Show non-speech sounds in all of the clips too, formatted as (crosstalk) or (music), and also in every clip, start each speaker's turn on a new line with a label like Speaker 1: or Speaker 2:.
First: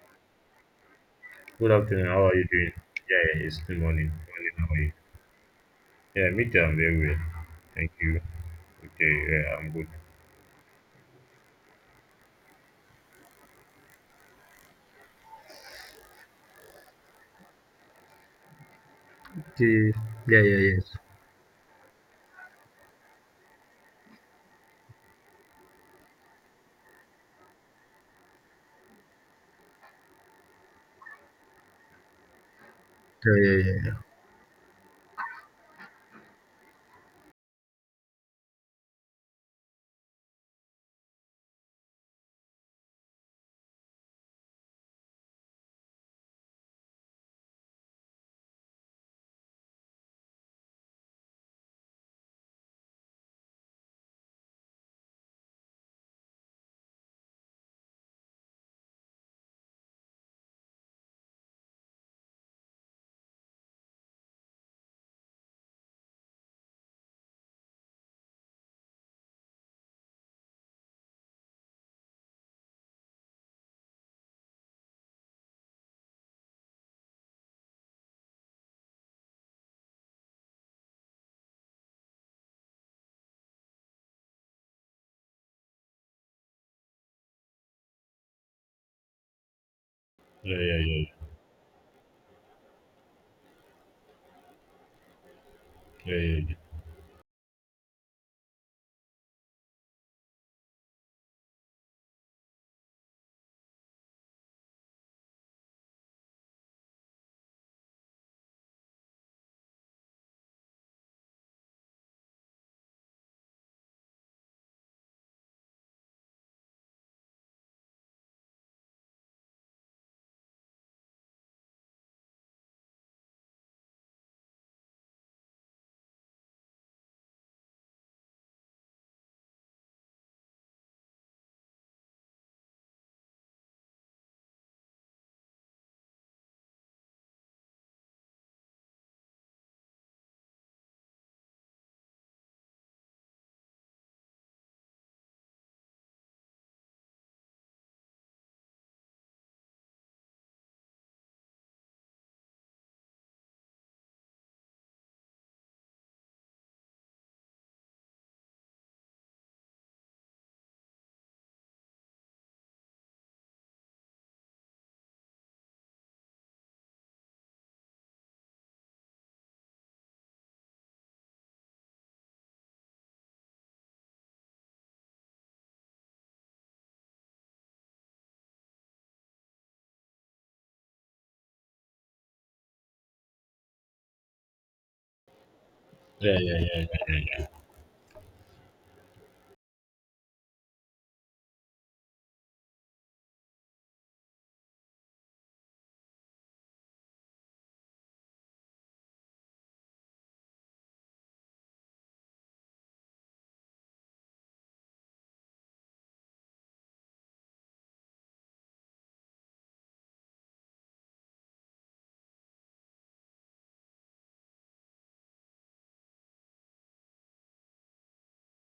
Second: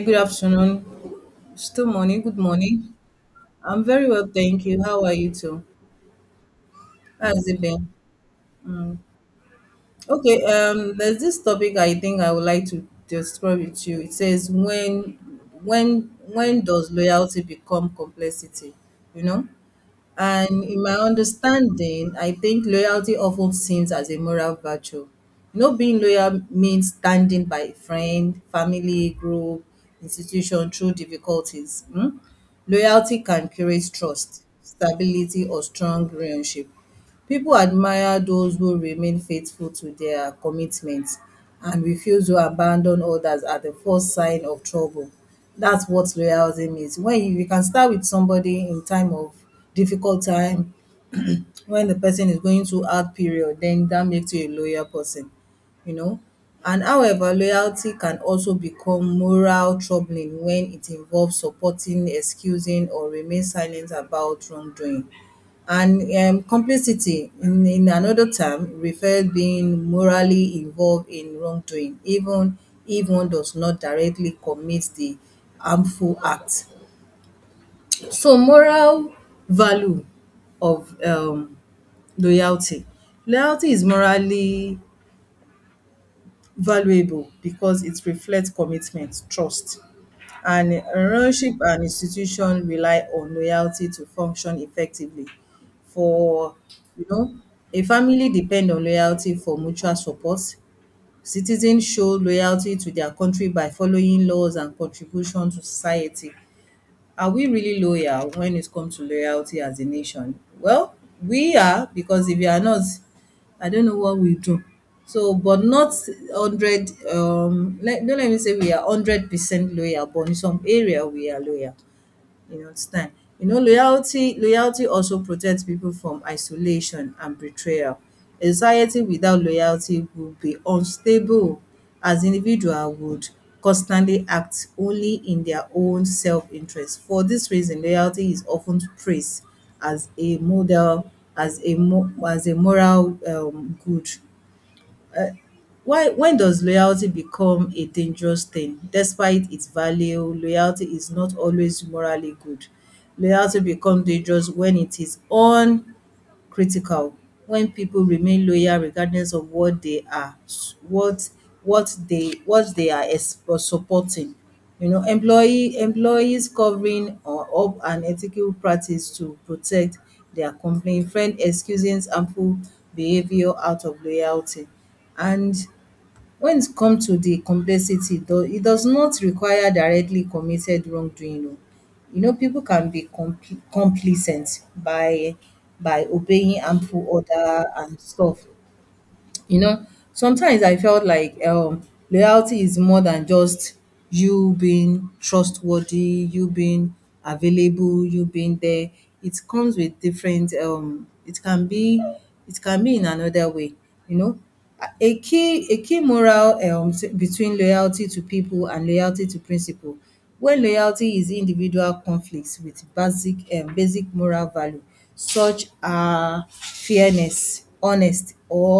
Speaker 1: Good afternoon.
Speaker 2: Good
Speaker 1: Still
Speaker 2: afternoon.
Speaker 1: morning.
Speaker 2: How are
Speaker 1: Good
Speaker 2: you doing?
Speaker 1: morning.
Speaker 2: Yeah, yeah, it's still
Speaker 1: I'm very
Speaker 2: morning.
Speaker 1: well,
Speaker 2: Morning.
Speaker 1: thank
Speaker 2: How are
Speaker 1: you.
Speaker 2: you?
Speaker 1: How are you too?
Speaker 2: Yeah, me too. I'm very well.
Speaker 1: How's it been?
Speaker 2: Thank you.
Speaker 1: Mm.
Speaker 2: Okay. Yeah, I'm good.
Speaker 1: Okay. There's this topic I think I would like to describe it to you. It says when does loyalty become complexity? You know.
Speaker 2: Yeah, yeah, yeah,
Speaker 1: And in my
Speaker 2: yes.
Speaker 1: understanding, I think loyalty often seems as a moral virtue. You know, being loyal means standing by a friend, family, group, institution through difficulties. Mm? Loyalty
Speaker 2: Yeah,
Speaker 1: can
Speaker 2: yeah,
Speaker 1: create
Speaker 2: yeah,
Speaker 1: trust, stability, or strong relationship. People admire those who remain faithful to their commitments and refuse to abandon others at the first sign of trouble. That's what loyalty means. When you can start with somebody in time of difficult time when the person is going through hard period, then that makes you a loyal person, you know. And however, loyalty can also become moral troubling when it involves supporting, excusing, or remain silent about wrongdoing. And complicity, in another term, refers being morally involved in wrongdoing, even if one does not directly commit the harmful act. So moral value of loyalty. Loyalty is morally valuable because it reflects commitment, trust,
Speaker 2: yeah. Yeah,
Speaker 1: and
Speaker 2: yeah,
Speaker 1: a
Speaker 2: yeah,
Speaker 1: relationship and institution rely on loyalty to function effectively.
Speaker 2: yeah,
Speaker 1: For you know, a family depend on loyalty for mutual support. Citizens show loyalty to their country by following laws and contribution to society. Are we really loyal when it comes to loyalty as a nation? Well, we are because if we are not, I don't know what we do. So, but not hundred. Don't let me say we are 100% loyal, but in some area we are loyal. You understand? You know, loyalty also protects people from isolation and betrayal. A society without loyalty would be unstable as individual would constantly act only in their own self-interest. For this reason, loyalty is often praised as a model, as a as a moral good why when does loyalty become a dangerous thing? Despite its value, loyalty is not always morally good. Loyalty becomes dangerous when it is uncritical, when people remain loyal regardless of what they are, what what they are supporting. You know, employees covering or up an ethical practice to protect their company, friend excusing harmful behavior out of loyalty. And when it comes to the complexity, though, it does not require directly committed wrongdoing. Oh. You know, people can be complacent by
Speaker 2: yeah, yeah,
Speaker 1: obeying
Speaker 2: yeah, yeah, yeah,
Speaker 1: harmful
Speaker 2: yeah, yeah,
Speaker 1: order and stuff. You know, sometimes I felt like loyalty is more than just you being trustworthy, you being available, you being there. It comes with different it can be, it can be in another way, you know, a key moral between loyalty to people and loyalty to principle. When loyalty is individual conflict with basic moral value such are fairness, honest, or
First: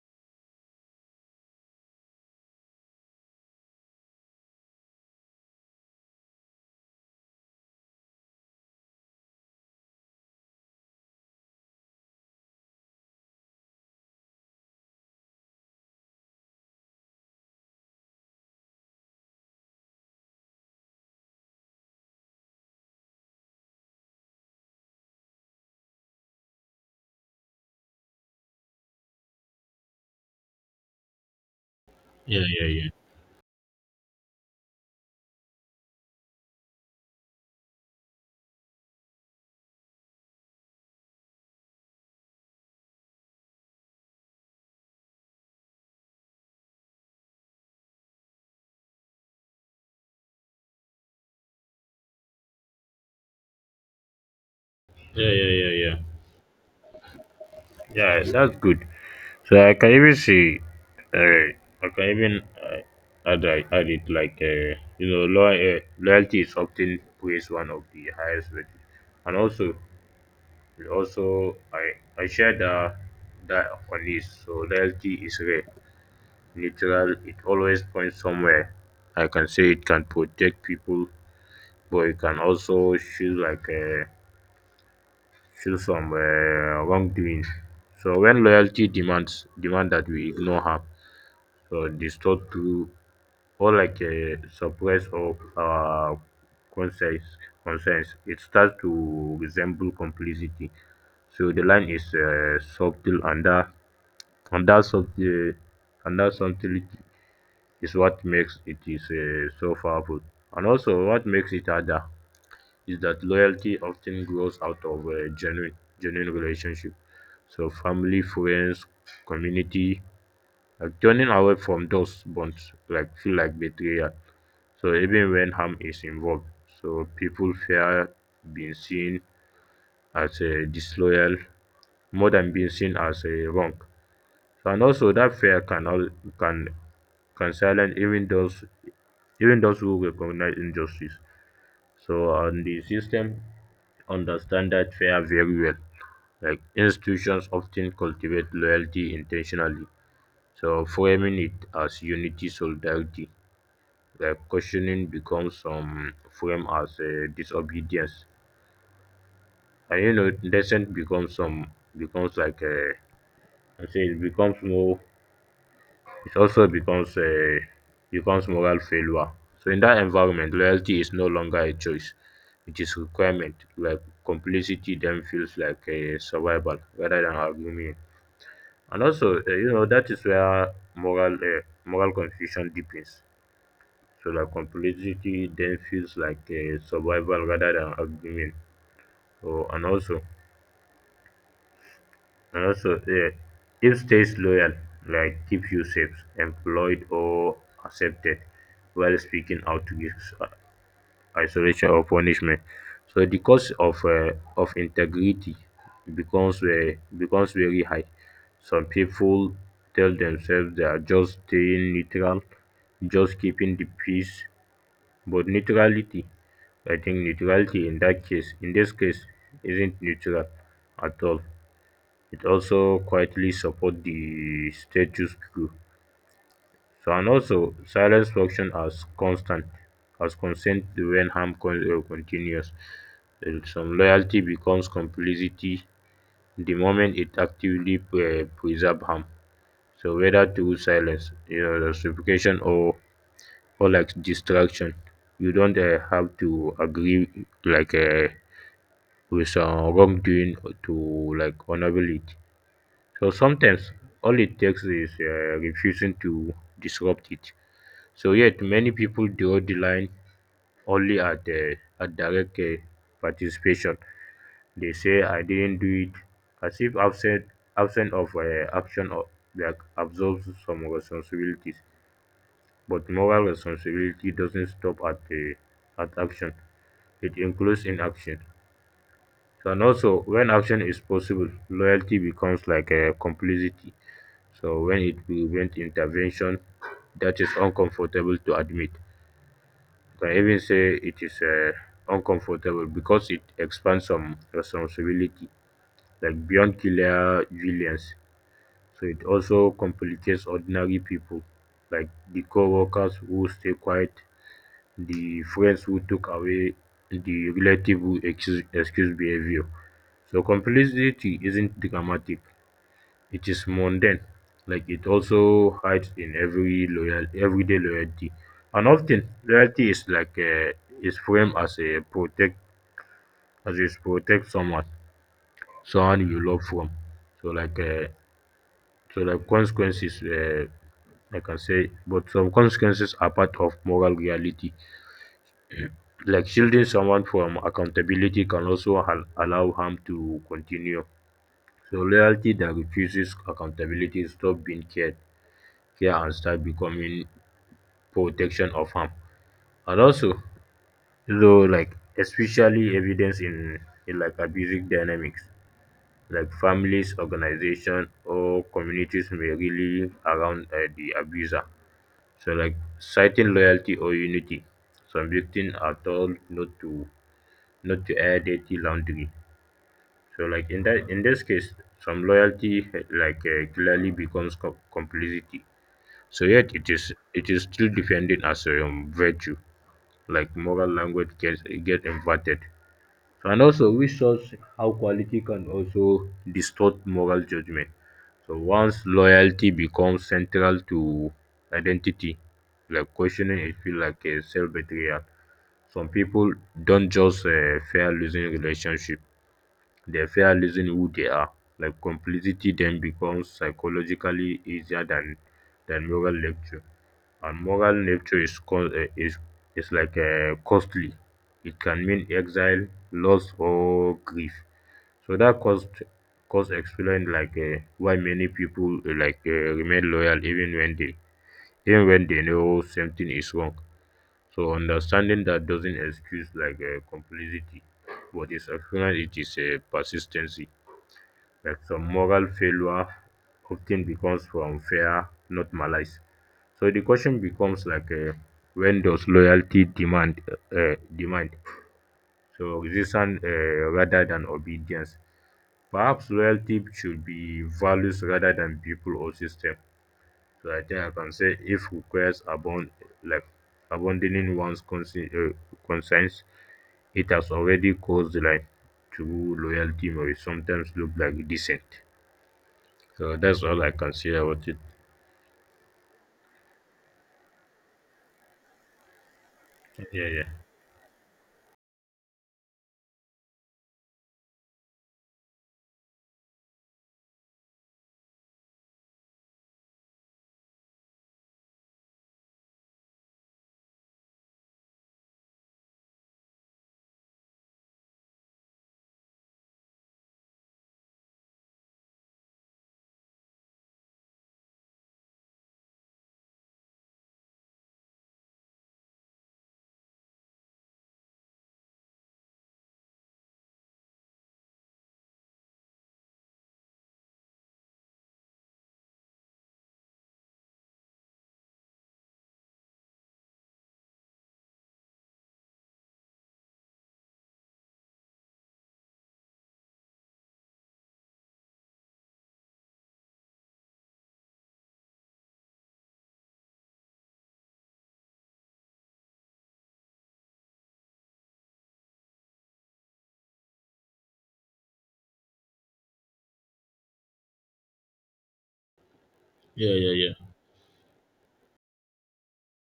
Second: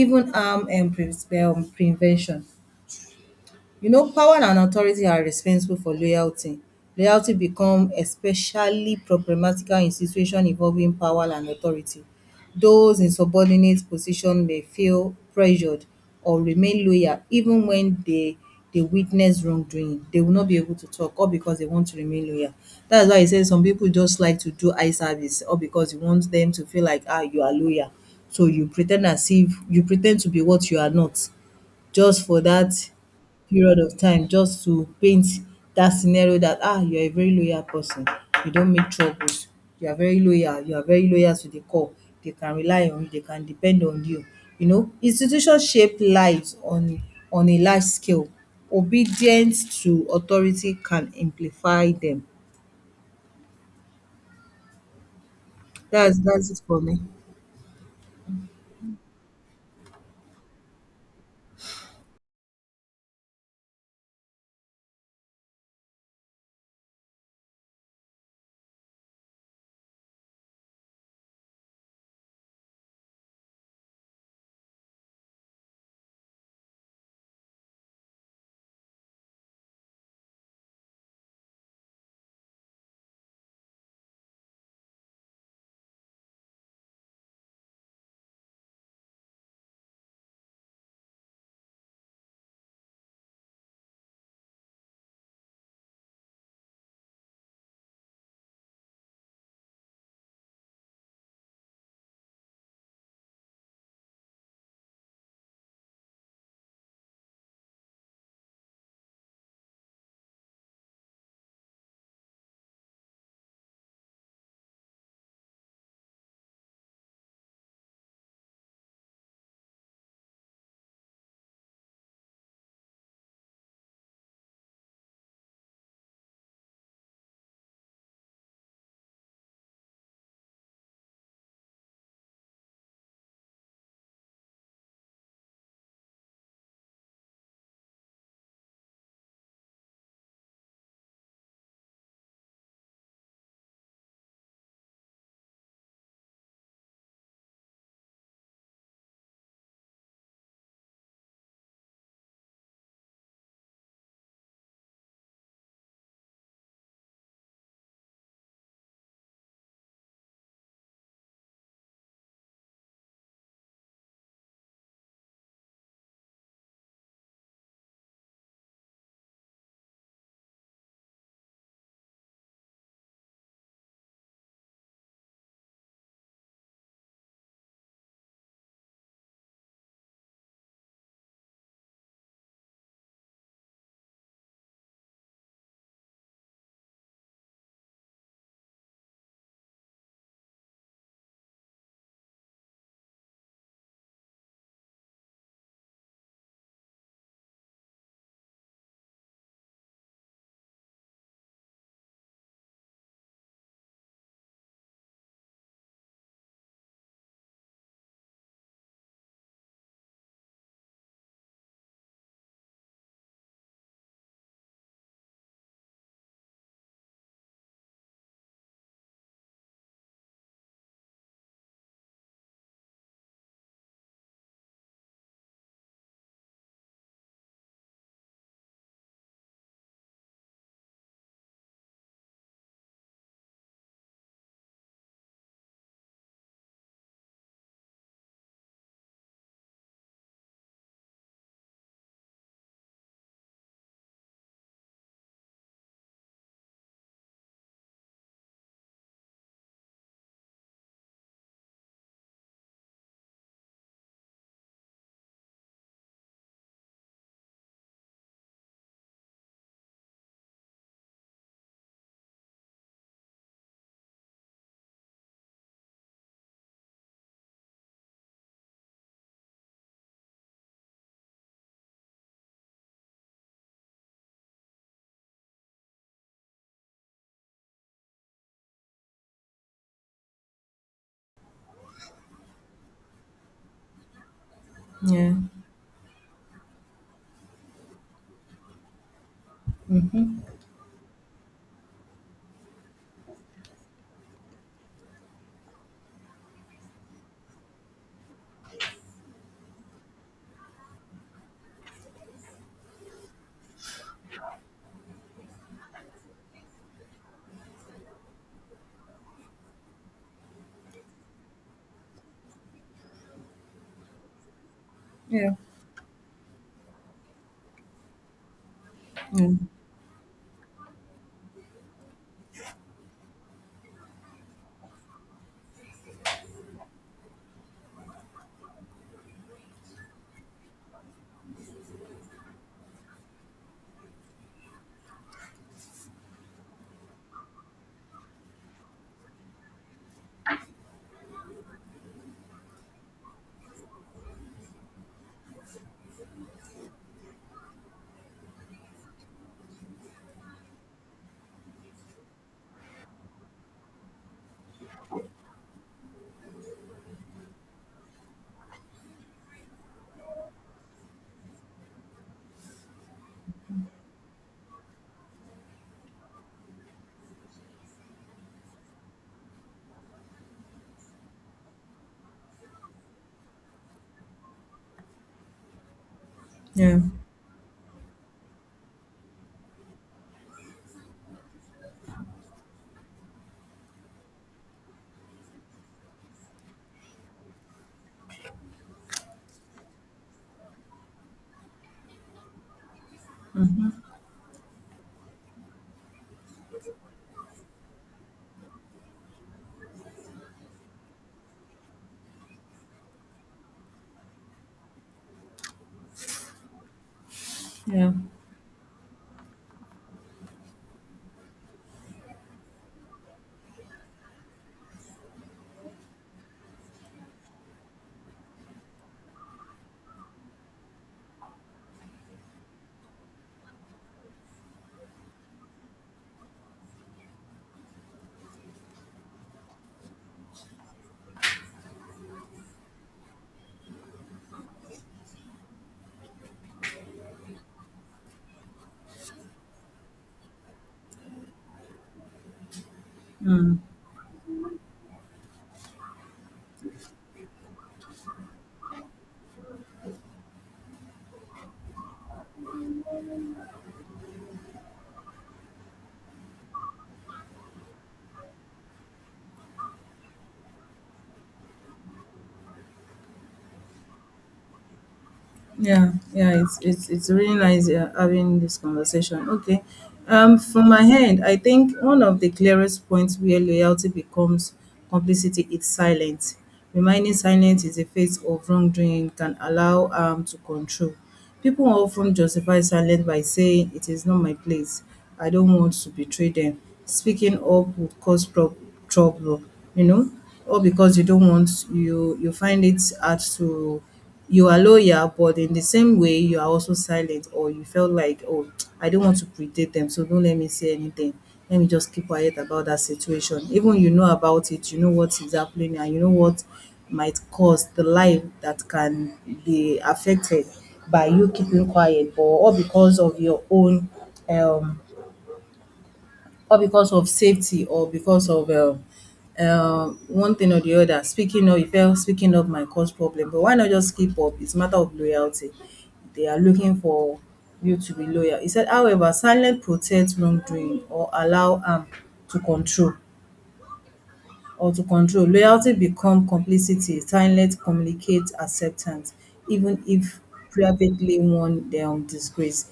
Speaker 1: even prevention. You know, power and authority are responsible for loyalty. Loyalty become especially problematical in situation involving power and authority. Those in subordinate position may feel pressured or remain loyal even when they dey witness wrongdoing. They will not be able to talk all because they want to remain loyal. Dat is why e say some pipu just like to do eye service all because you want dem to feel like, “Ah, you are loyal.” So you pre ten d as if you pre ten d to be what you are not. Just for
Speaker 2: yeah, yeah,
Speaker 1: that period of time, just to paint that scenario that, "Ah, you are a very loyal person. You don't make troubles. You are very loyal. You are very loyal to the core. They can rely on you. They can depend on you." You know, institution shape lives on a large scale. Obedience to authority can amplify them.
Speaker 2: yeah, yeah, yeah.
Speaker 1: That's it for me.
Speaker 2: Yeah, that's good. So I can even see. Uh, I can even add it like loyalty is often praised one of the highest virtues, and also We also I share that on this. So loyalty is rare, neutral. It always points somewhere. I can say it can protect people, but it can also feel like a feel some wrongdoings. So when loyalty demand that we ignore harm, so distort to or like suppress or concerns, it starts to resemble complicity. So the line is subtle and that subtle eh, and that subtlety is what makes it is so powerful, and also what makes it harder is that loyalty often grows out of a genuine relationship. So family, friends, community, like turning away from those bonds like feel like betrayal. So even when harm is involved, so people fear being seen as a disloyal more than being seen as a wrong. So and also that fear can all can can silence even those who recognize injustice. So and the system understand that fear very well. Like institutions often cultivate loyalty intentionally, so framing it as unity solidarity, like questioning becomes frame as disobedience, and you know dissent becomes like a I say it becomes more It also becomes moral failure. So in that environment, loyalty is no longer a choice. It is requirement. Like complicity then feels like a survival rather than her meaning. And also, that is where moral confusion deepens. So like complicity then feels like a survival rather than argument. So, And also, uh, if stays loyal, like keep you safe, employed, or accepted, while speaking out gives isolation or punishment. So the cost of integrity becomes very high. Some people tell themselves they are just staying neutral, just keeping the peace. But neutrality, I think neutrality in that case, in this case, isn't neutral at all. It also quietly supports the status quo. So and also silence function as constant as consent when continues. Some loyalty becomes complicity the moment it actively preserve harm. So whether through silence, justification or like distraction, you don't have to agree like with some wrongdoing to like honorable it. So sometimes all it takes is refusing to disrupt it. So yet many people draw the line only at direct participation. They say I didn't do it, as if absent of action or like absorbs some responsibilities. But moral responsibility doesn't stop at action. It includes inaction. So and also when action is possible, loyalty becomes like a complicity. So when it
Speaker 1: Yeah.
Speaker 2: prevents intervention, that is uncomfortable to admit. You can even say it is uncomfortable because it expands some responsibility, like beyond killer villains. So it also complicates ordinary people, like the co-workers who stay quiet, the friends who took away, the relative who excuse behavior. So complicity isn't dramatic. It is mundane, like it
Speaker 1: Yeah.
Speaker 2: also hides in every loyal everyday loyalty. And often
Speaker 1: Yeah.
Speaker 2: loyalty is like is framed as a protect as is protect someone you love from so like so like consequences I can say, but some consequences are part of moral reality. (clears throat) like shielding someone from accountability can also allow harm to continue, so loyalty that refuses accountability stop being care and start becoming protection of harm. And also, so like especially evidence in like abusive dynamics, like families, organization, or communities may really around the abuser. So like citing loyalty or unity, some victims are told not to air dirty laundry. So like in this case, some loyalty like clearly becomes complicity. So yet it
Speaker 1: Yeah.
Speaker 2: is it is still defended as a virtue. Like moral language get inverted. So and also, we shows how quality can also distort moral judgment. So once loyalty becomes central to identity, like questioning it feel like a self betrayal. Some people don't just fear losing relationship; they fear losing who they are. Like complicity then becomes psychologically easier than moral lecture, and moral
Speaker 1: Yeah.
Speaker 2: lecture is co- is like costly. It can mean exile, loss, or grief. So that cost explained like why many people like remain loyal even when they know something is wrong. So understanding that doesn't excuse like complicity. What is acknowledged, it is a persistency, like some moral failure often becomes from fear, not malice. So the question becomes like, when does loyalty demand? So resistance rather than obedience. Perhaps loyalty should be values rather than people or system. So I think I can say if requires abound like abandoning one's concerns, it has already caused like true loyalty may sometimes look like decent. So that's all I can say about it.
Speaker 1: Yeah, yeah, it's really nice having this conversation. Okay,
Speaker 2: Yeah, yeah.
Speaker 1: from my end, I think one of the clearest points where loyalty becomes complicity is silence. Remaining silent is a face of wrongdoing can allow to control. People often justify silence by saying it is not my place, I don't want to betray them. Speaking up would cause prob trouble, you know, or because you don't want, you find it hard to, you are loyal, but in the same way you are also silent, or you felt like, oh, I don't want to predate them, so don't let me say anything. Let me just keep quiet about that situation. Even you know about it, you know what is happening and you know what might cause the life that can be affected by you keeping quiet or all because of your own um all because of safety or because of one thing or the other. Speaking up, you felt speaking up might cause problem, but why not just keep up? It's a matter of loyalty. They are looking for you to be loyal. He said, however, silence protects wrongdoing or allow harm to control, or to control, loyalty become complicity, silent communicate acceptance,
Speaker 2: Yeah,
Speaker 1: even
Speaker 2: yeah,
Speaker 1: if
Speaker 2: yeah.
Speaker 1: privately one disgrace.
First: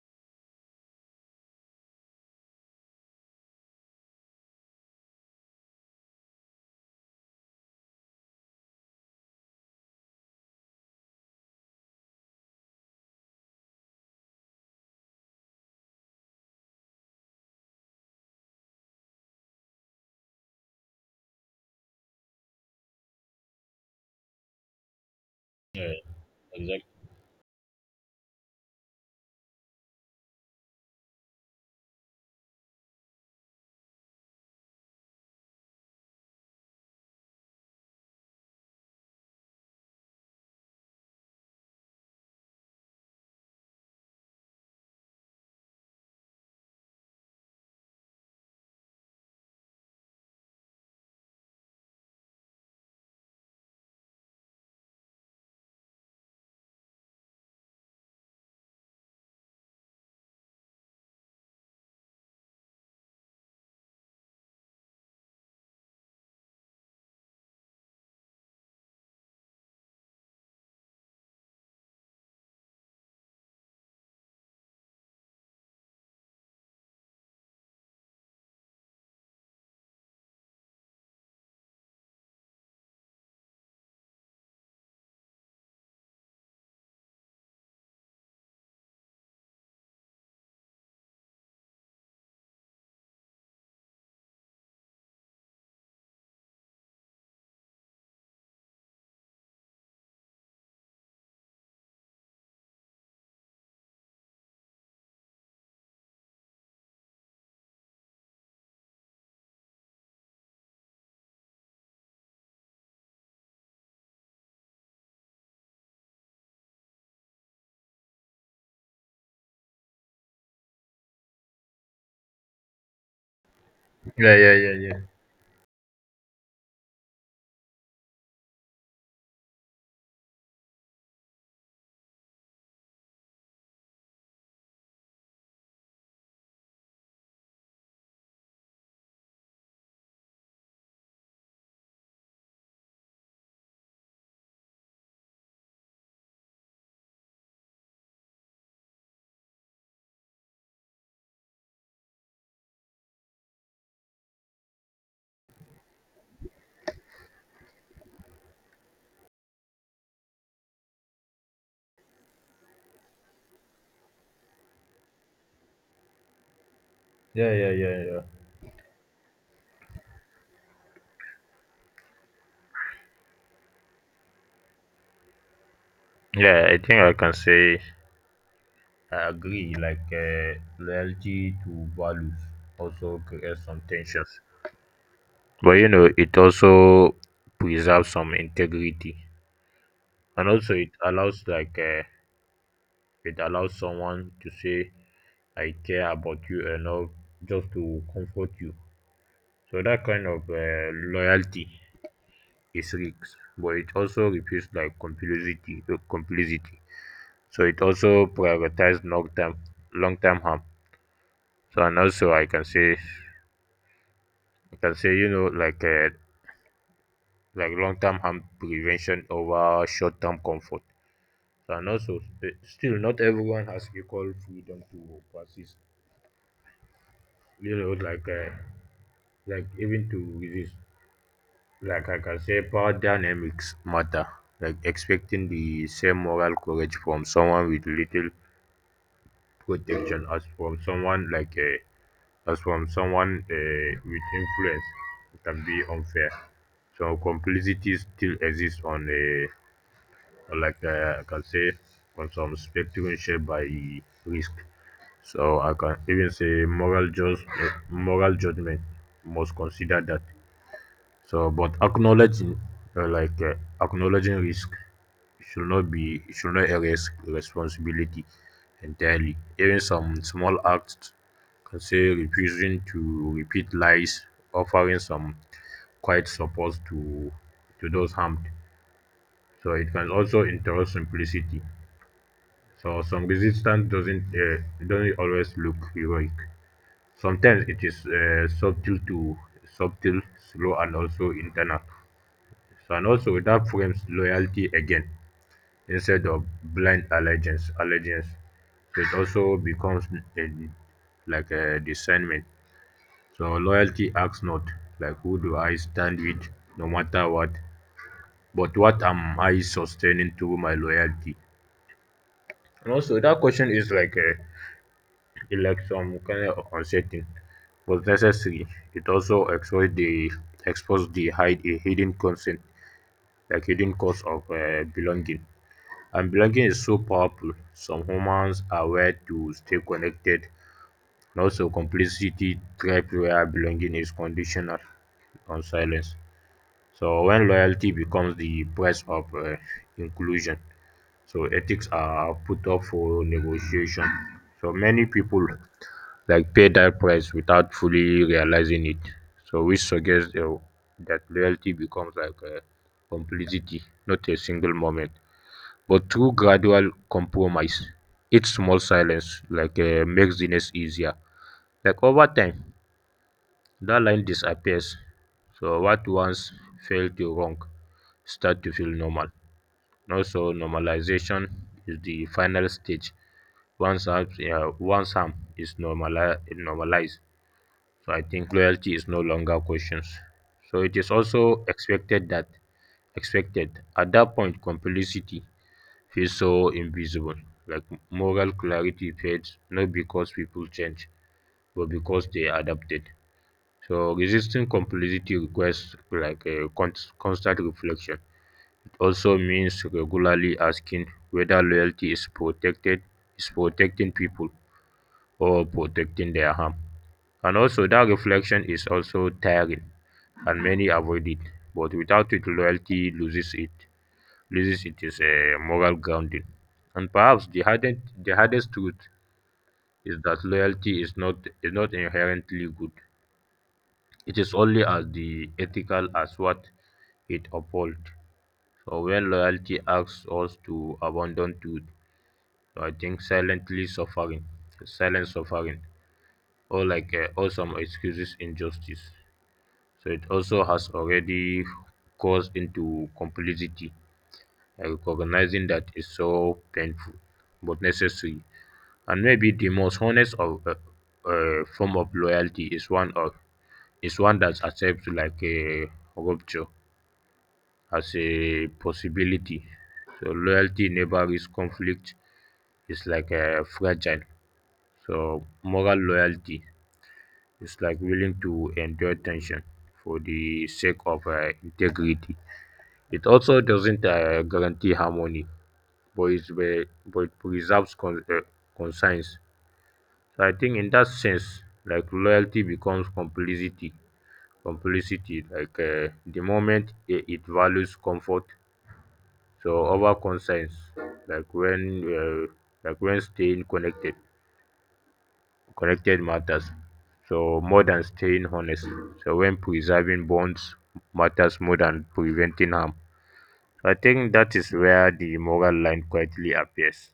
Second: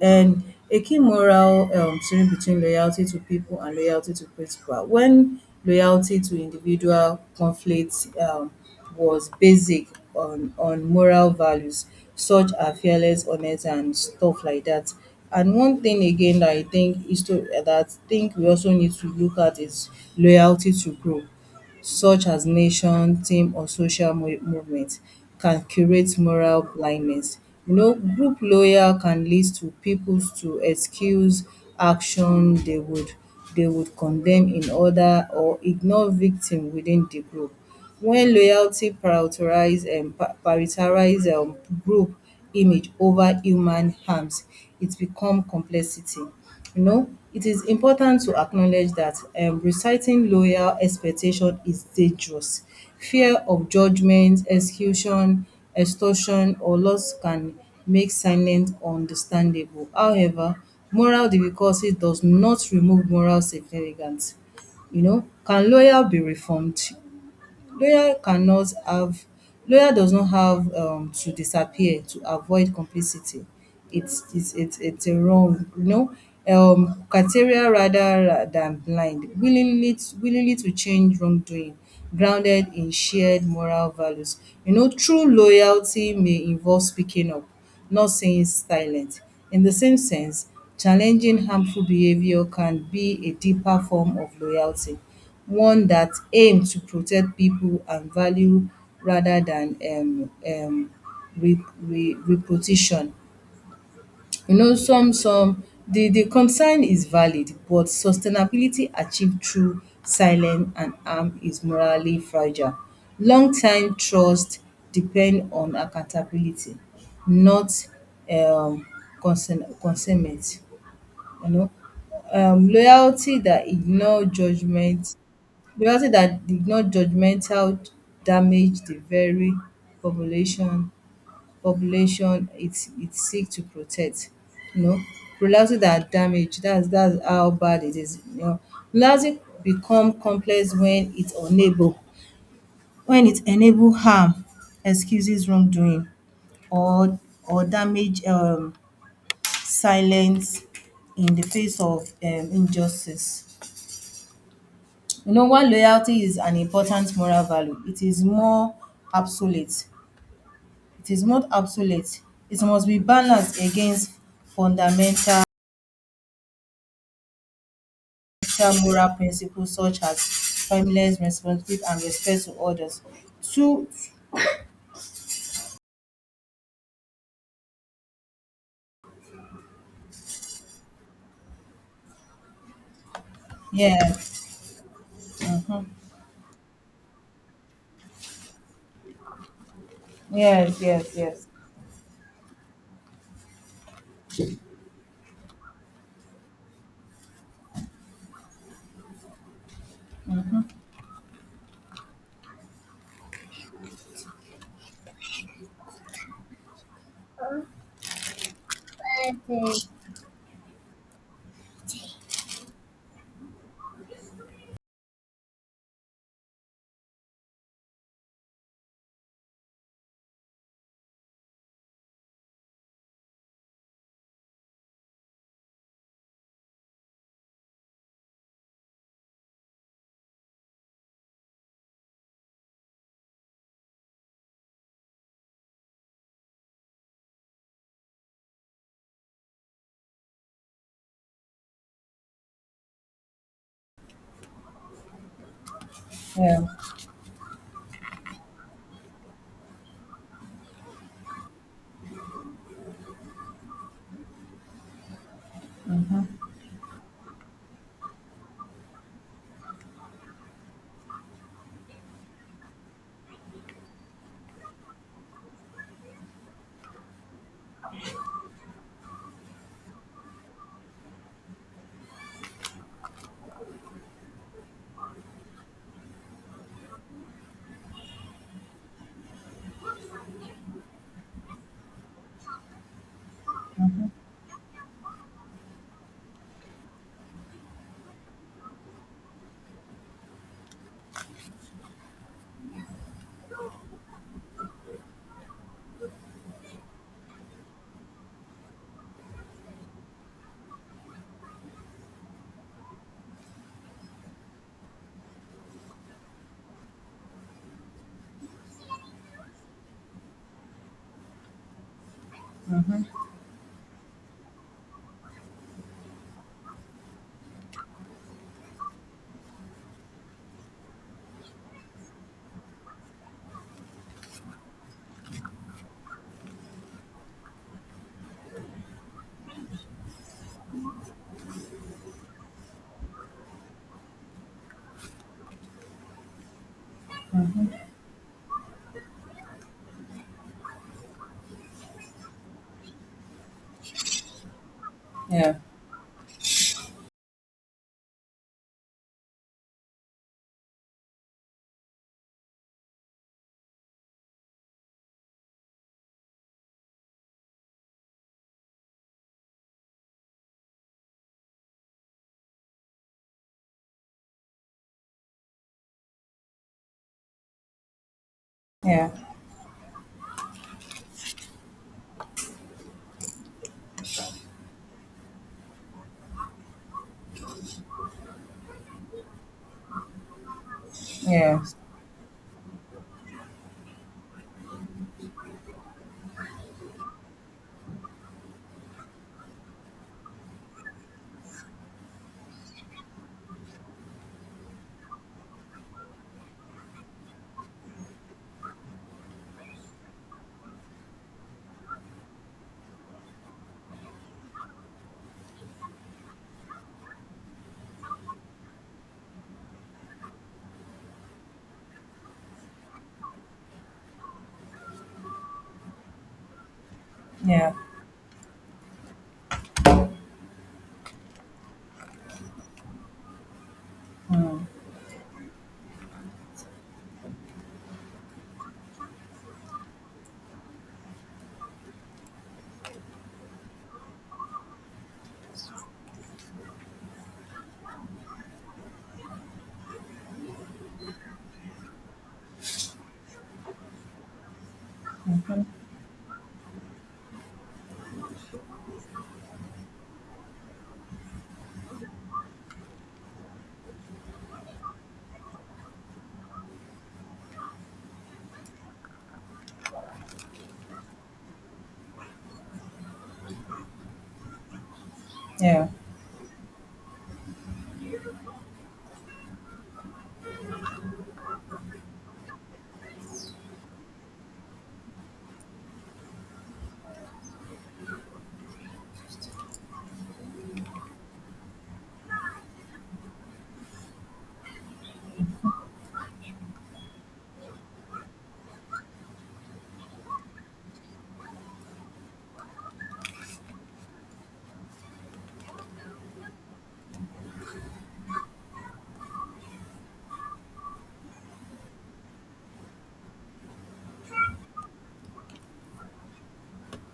Speaker 1: And a key moral sharing between loyalty to people and loyalty to principle. When loyalty to individual conflicts was basic on moral values such as fearless, honest, and stuff like that. And one thing again that I think is to that I think we also need to look at is loyalty to group, such as nation, team, or social movement, can
Speaker 2: Yeah,
Speaker 1: curate moral
Speaker 2: exactly.
Speaker 1: blindness. You know, group loyal can lead to people to excuse action they would condemn in order or ignore victim within the group when loyalty prioritize group image over human harms. It become complexity. You know, it is important to acknowledge that reciting loyal expectation is dangerous. Fear of judgment, execution, extortion, or loss can make silence understandable. However, moral difficulty does not remove moral significance. You know, can loyal be reformed? Lawyer cannot have Lawyer does not have to disappear to avoid complicity. It's a wrong, you know. Criteria rather than blind, willingly to change wrongdoing, grounded in shared moral values. You know, true loyalty may involve speaking up, not saying silent. In the same sense, challenging harmful behavior can be a deeper form of loyalty, one that aim to protect people and value rather than re re reputation. You know, some the concern is valid, but sustainability achieved through silence and harm is morally fragile. Long time trust depend on accountability, not um consentment, you know. Loyalty that ignore
Speaker 2: Yeah, yeah, yeah, yeah.
Speaker 1: judgement, bureaucracy that did not judgmental, damage the very population population it seek to protect. You know, bureaucracy that damage, that's how bad it is. You know, bureaucracy become complex when it unable, when it enable harm, excuses wrongdoing, or or damage silence in the face of injustice. You know, while loyalty is an important moral value, it is more absolute. It is not absolute. It must be balanced against fundamental
Speaker 2: Yeah, yeah, yeah, yeah.
Speaker 1: moral principles such as timeless responsibility and respect to others. Two,
Speaker 2: Yeah, I think I can say I agree. Like loyalty to values also creates some
Speaker 1: yeah,
Speaker 2: tensions, but you
Speaker 1: mhm.
Speaker 2: know it also preserves some integrity. And also
Speaker 1: Yes,
Speaker 2: it
Speaker 1: yes, yes,
Speaker 2: allows like uh, it allows someone to say I care about you enough just to comfort you. So that kind of loyalty is risks but it also refutes like complicity, so it also prioritizes long term harm. So and also I can say like long term harm prevention over short term comfort. And also still not everyone has equal freedom to persist, you know, like even to resist, like I can say power dynamics matter, like expecting the same moral courage from someone with little protection as from someone with influence can be unfair.
Speaker 1: yeah,
Speaker 2: So complicity still exists on a I can say from some perspective shaped by risk. So I can even say moral judgment must consider that. So, but uh, like uh, acknowledging risk should not erase responsibility entirely. Even some small acts can say refusing to repeat lies, offering some quiet support to those harmed. So it can also interrupt simplicity. So some resistance doesn't always look heroic. Sometimes it is subtle, slow, and also internal. So and also that frames loyalty again instead of blind Allegiance. So it also becomes a, like a discernment. So loyalty acts not like who do I stand with, no matter what, but what am I sustaining through my loyalty? And also that question is like a it election consenting but necessary, it also exposed the hide a hidden consent, like hidden cause of belonging. And belonging is so powerful. Some humans are wired to stay connected, and also complicity trap where belonging is conditional on silence. So when loyalty becomes the price of inclusion, so ethics are put up for negotiation. So many people
Speaker 1: yeah,
Speaker 2: like pay that price without fully realizing it. So which suggests that loyalty becomes like a complicity, not a single moment, but through gradual compromise. Each small silence like makes the next easier. Like over time, that line disappears. So what once felt you wrong start to feel
Speaker 1: yeah,
Speaker 2: normal. Also, normalization is the final stage. Once harm, yeah, once harm is normalized, so I think loyalty is no longer questions. So it is also
Speaker 1: yeah,
Speaker 2: expected at that point complicity feels so invisible. Like moral clarity fades not because people change, but because they adapted. So resisting complicity requires like a constant reflection. It also means regularly asking whether loyalty is protecting people or protecting their harm. And also that reflection is also tiring and many avoid it. But without it loyalty loses it is a moral grounding. And perhaps
Speaker 1: yeah,
Speaker 2: the hardest truth is that loyalty is not inherently good. It is
Speaker 1: mm,
Speaker 2: only as the ethical as what it upholds. So when loyalty asks us to abandon truth, so I think silent suffering, or some excuses injustice. So it also has already caused into complicity, recognizing that it's so painful but necessary. And maybe the most honest form of loyalty is one of is one that accepts like a rupture as a possibility. So loyalty never risk conflict is like a fragile. So
Speaker 1: yeah.
Speaker 2: moral loyalty is like willing to endure tension for the sake of integrity. It also doesn't guarantee harmony, but, but it preserves conscience. So I think in that sense, like loyalty becomes complicity. Complicity, the moment it values comfort. So other concerns, like when uh, like when staying connected matters. So more than staying honest. So when preserving bonds matters more than preventing harm. So, I think that is where the moral line quietly appears.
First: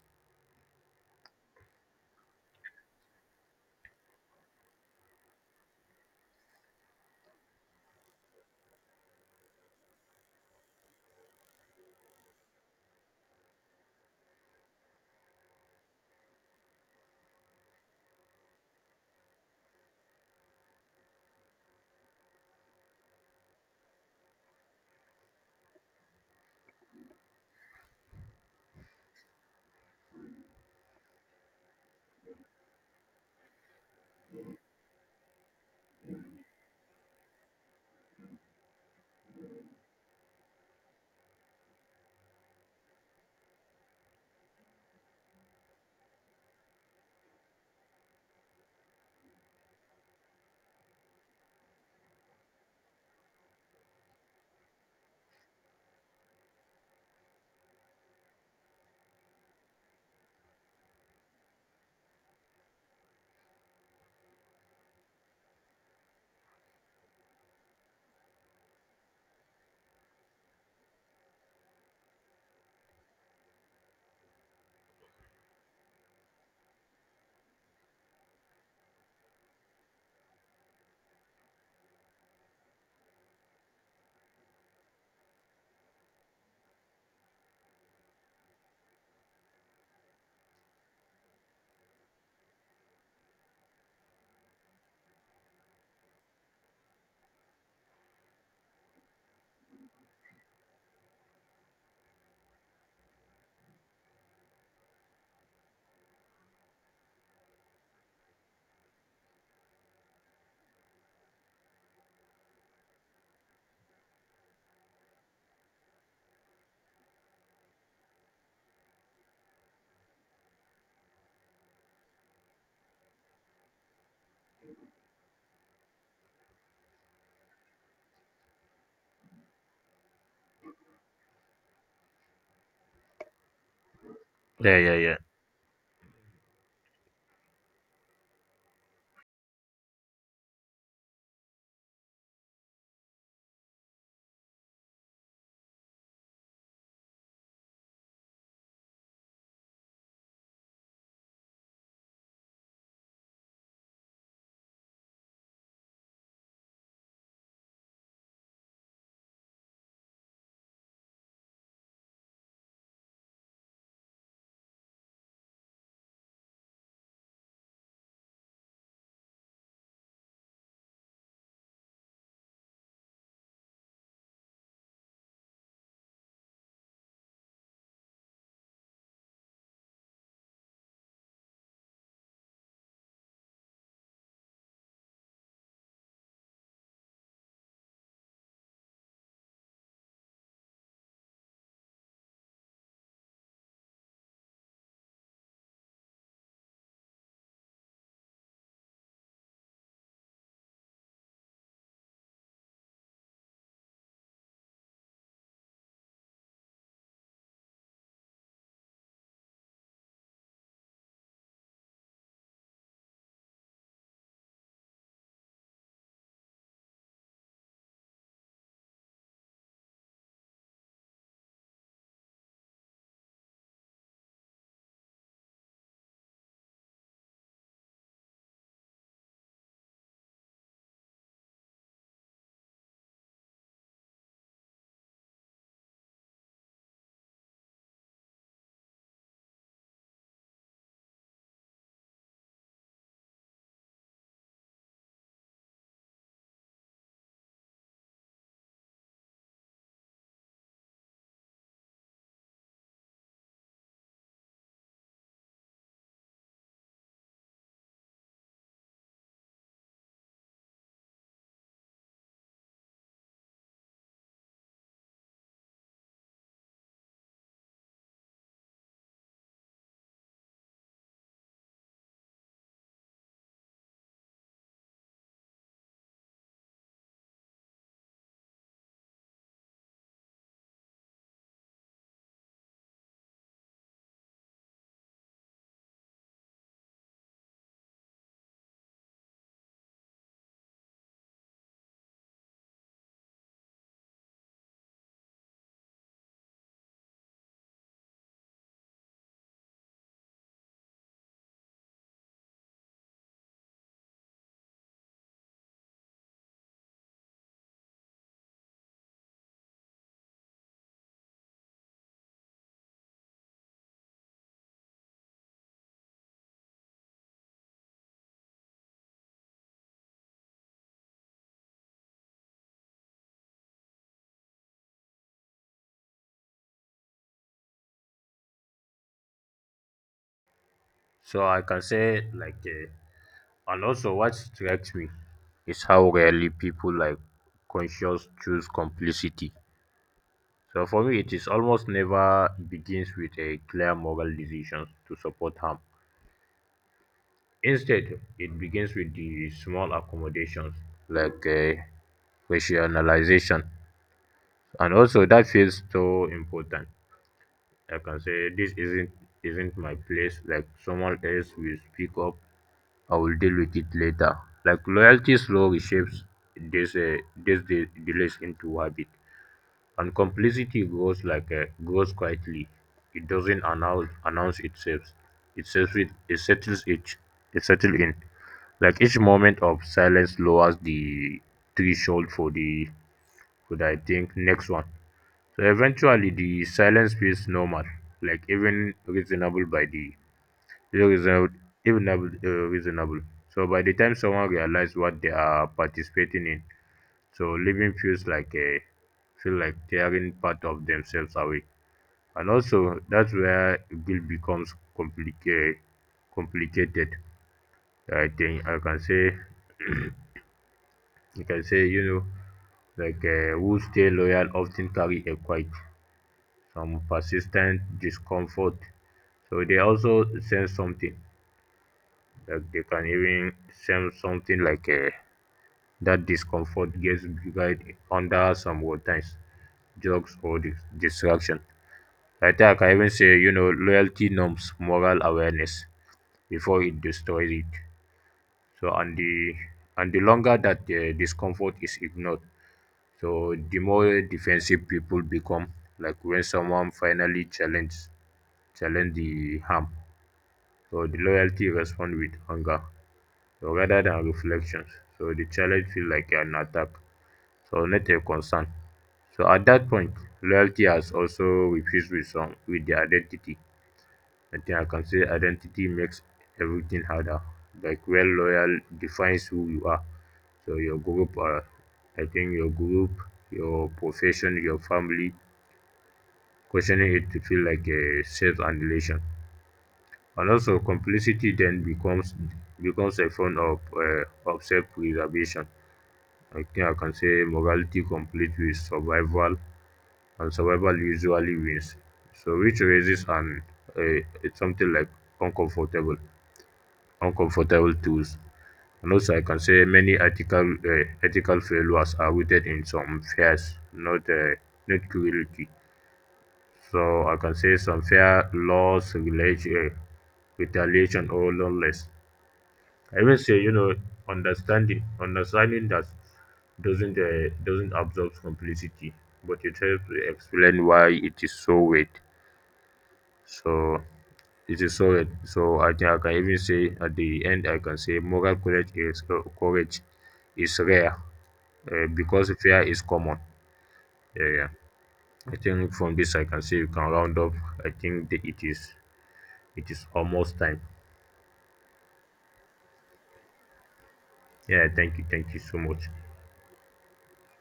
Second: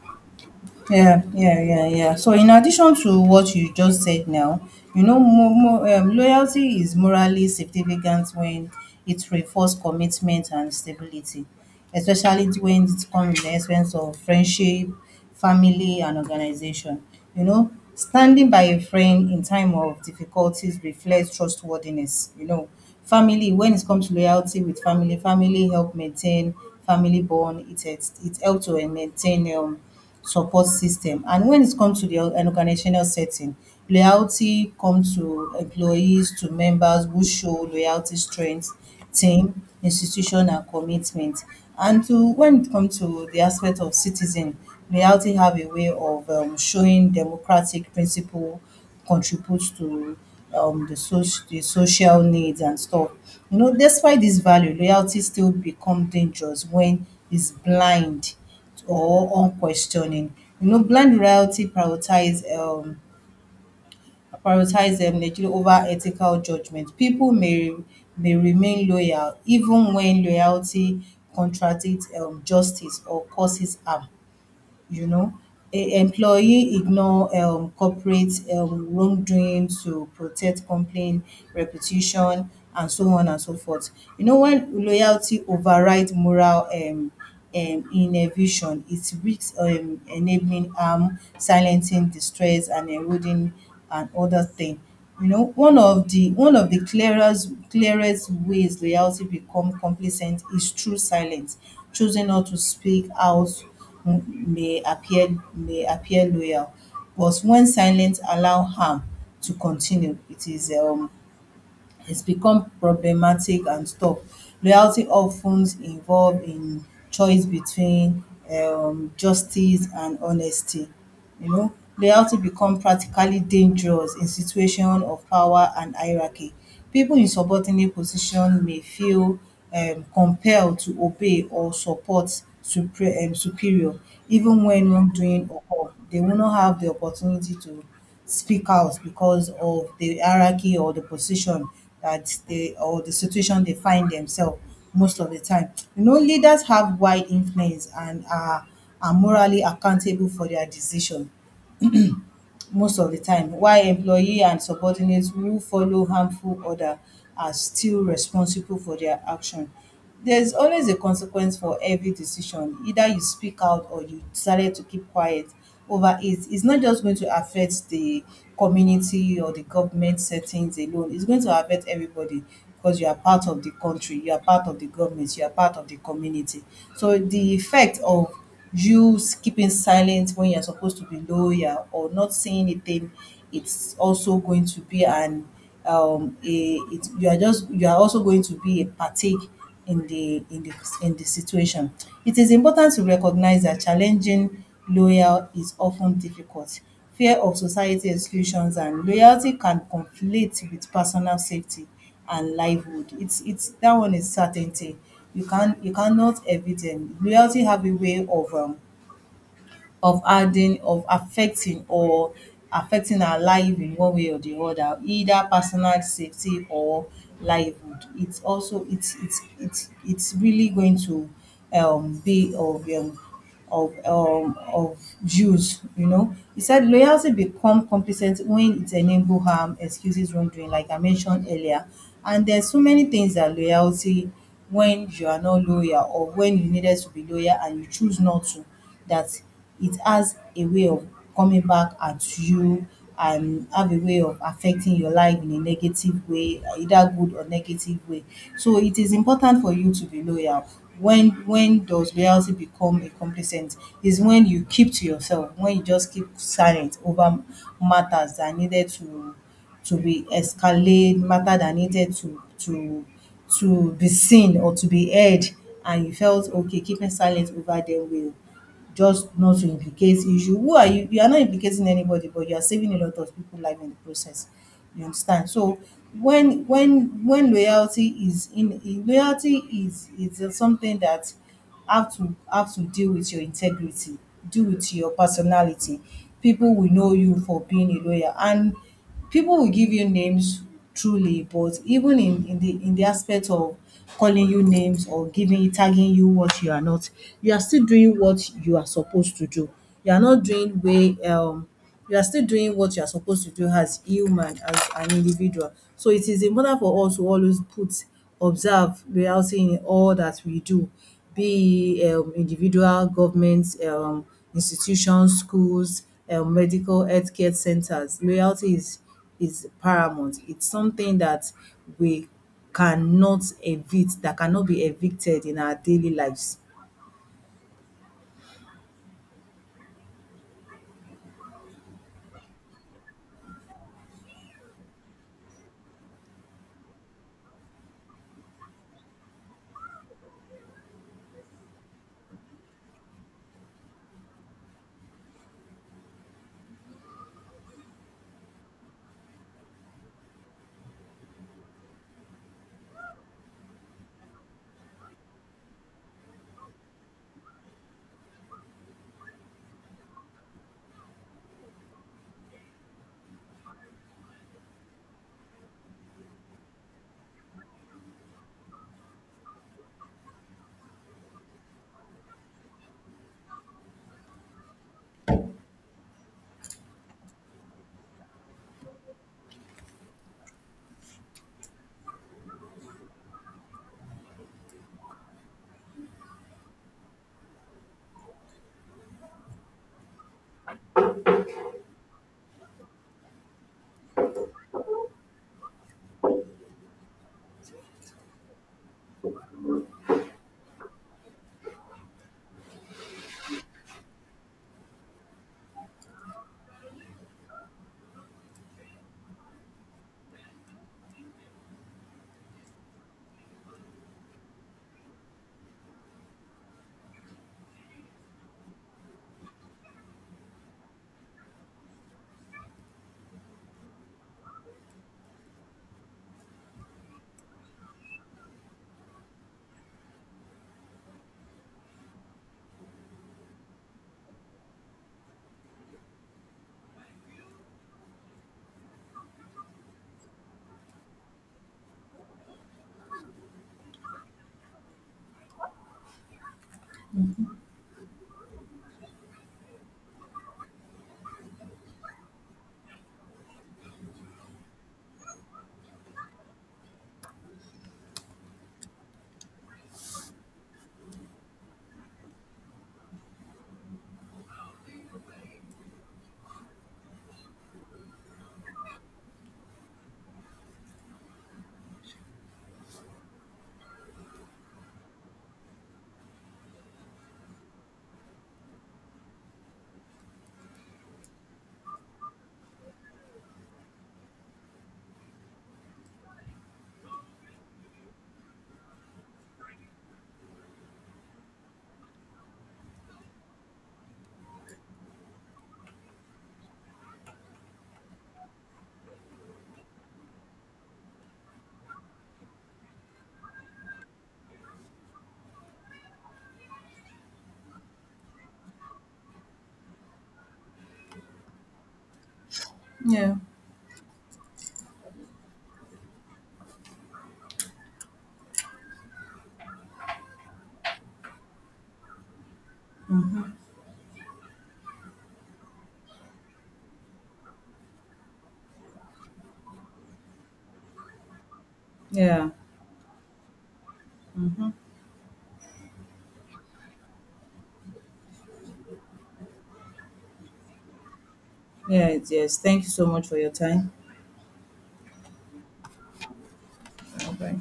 Speaker 1: Yeah, yeah, yeah, yeah. So in addition to what you just said now, you know, mo mo loyalty is morally significant when it reinforces commitment and stability, especially when it comes with the essence of friendship, family, and organization. You know, standing by a friend in time of difficulties reflects trustworthiness. You know, family, when it comes to loyalty with family, family help maintain family bond. It helps to maintain support system. And when it comes to the an organizational setting, loyalty comes to employees, to members who show loyalty, strength, team, institution, and commitment. And to when it comes to the aspect of citizen, loyalty have a way of showing democratic principle contributes to the, the social needs and stuff. You know, despite this value, loyalty still become dangerous when it's blind or unquestioning. You know, blind loyalty prioritize Nigeria over ethical judgment. People May remain loyal even when loyalty contradicts justice or causes harm, you know. A employee ignore corporate wrongdoing to protect company reputation and so on and so forth. You know, when loyalty override moral innovation, it risks enabling harm, silencing distress, and eroding and other thing. You know, one of the clearest ways loyalty become complacent is through silence. Choosing not to speak out may appear may appear loyal, but when silence allow harm to continue, it is has become problematic and tough. Loyalty often involved in choice between justice and honesty. You know, loyalty become practically dangerous in situation of power and hierarchy. People in subordinate position may feel compelled to obey or support superior even
Speaker 2: Yeah,
Speaker 1: when
Speaker 2: yeah, yeah.
Speaker 1: wrongdoing occur. They will not have the opportunity to speak out because of the hierarchy or the position that they or the situation they find themselves most of the time. You know, leaders have wide influence and are morally accountable for their decision most of the time, while employee and subordinates who follow harmful order are still responsible for their action. There's always a consequence for every decision. Either you speak out or you decided to keep quiet over it. It's not just going to affect the community or the government settings alone. It's going to affect everybody because you are part of the country, you are part of the government, you are part of the community. So the effect of keeping silent when you're supposed to be loyal or not saying anything, it's also going to be an you are just you are also going to be a partake in the in the situation. It is important to recognize that challenging loyal is often difficult, fear of society exclusions, and loyalty can conflict with personal safety and livelihood. It's that one is certainty. You cannot evict them. Reality have a way of of adding of affecting or affecting our life in one way or the other, either personal safety or livelihood. It's also it's really going to be of use, you know. He said loyalty become complacent when it enable harm, excuses wrongdoing, like I mentioned earlier. And there's so many things that loyalty, when you are not loyal or when you needed to be loyal and you choose not to, that it has a way of coming back at you and have a way of affecting your life in a negative way, either good or negative way. So it is important for you to be loyal. When does loyalty become a complacent? Is when you keep to yourself, when you just keep silent over matters that needed to be escalate, matter that needed to be seen or to be heard, and you felt okay keeping silent over them, will just not to implicate issue. Who are you? You are not implicating anybody, but you are saving a lot of people life in the process. You understand? So when loyalty is in loyalty is something that have to deal with your integrity, deal with your personality. People will know you for being a lawyer and people will give you names truly, but even in the aspect of calling you names or giving you tagging you what you are not, you are still doing what you are supposed to do. You are not doing way you are still doing what you are supposed to do as human, as an individual. So it is important for us to always put observe loyalty in all that we do, be individual government institutions, schools, medical healthcare centers. Loyalty is paramount. It's something that we cannot evict, that cannot be evicted in our daily lives.
Speaker 2: So I can say and also what strikes me is how rarely people like conscious choose complicity. So for me, it is almost never begins with a clear moral decision to support harm. Instead, it begins with the small accommodations like uh, rationalization, and also that feels so important. I can say this isn't my place. Like someone else will speak up. I will deal with it later. Like loyalty slowly shapes this delays into habit. And complicity grows like grows quietly. It doesn't announce itself. It settles it, it settles it, it settles in. Like each moment of silence lowers the threshold for the I think next one. So eventually the silence feels normal, like even reasonable by the reasonable, even reasonable. So by the time someone realizes what they are participating in, so living feels like a feel like tearing part of themselves away. And also that's where guilt becomes complicated. I think I can say (clears throat) you can say, you know, who stay loyal often carry a quite some persistent discomfort, so they also sense something, like they can even sense something like a. That discomfort gets buried under some old times, drugs or distraction. Like that, I can even say, you know, loyalty norms moral awareness before it destroys it. So, and the longer that the discomfort is ignored, so the more defensive people become. Like when someone finally challenge the harm, so the loyalty responds with anger, so rather than reflections. So the challenge feels like an attack. So not a concern. So at that point, loyalty has also refused with the identity. I think I can say identity makes everything harder. Like well loyal defines who you are. So your group, your profession, your family, questioning it to feel like a self annihilation. And also complicity then becomes a form of self preservation. I think I can say morality complete with survival and survival usually wins. So which raises an uh, it's something like uncomfortable, uncomfortable tools. And also, I can say many ethical ethical failures are rooted in some fears, not cruelty. So I can say some fear, loss, retaliation, or loneliness. I
Speaker 1: Yeah.
Speaker 2: even say, you know, understanding that doesn't absorb complicity, but it helps to explain why it is so weight. So it is so, so I can even say at the end I can say moral courage is rare,
Speaker 1: Yeah.
Speaker 2: because fear is common. Yeah. I think from this I can say you can round up. I think that it is almost time.
Speaker 1: Yeah. Yes, thank you so much for your time.
Speaker 2: Yeah, thank you so much.
Speaker 1: Okay.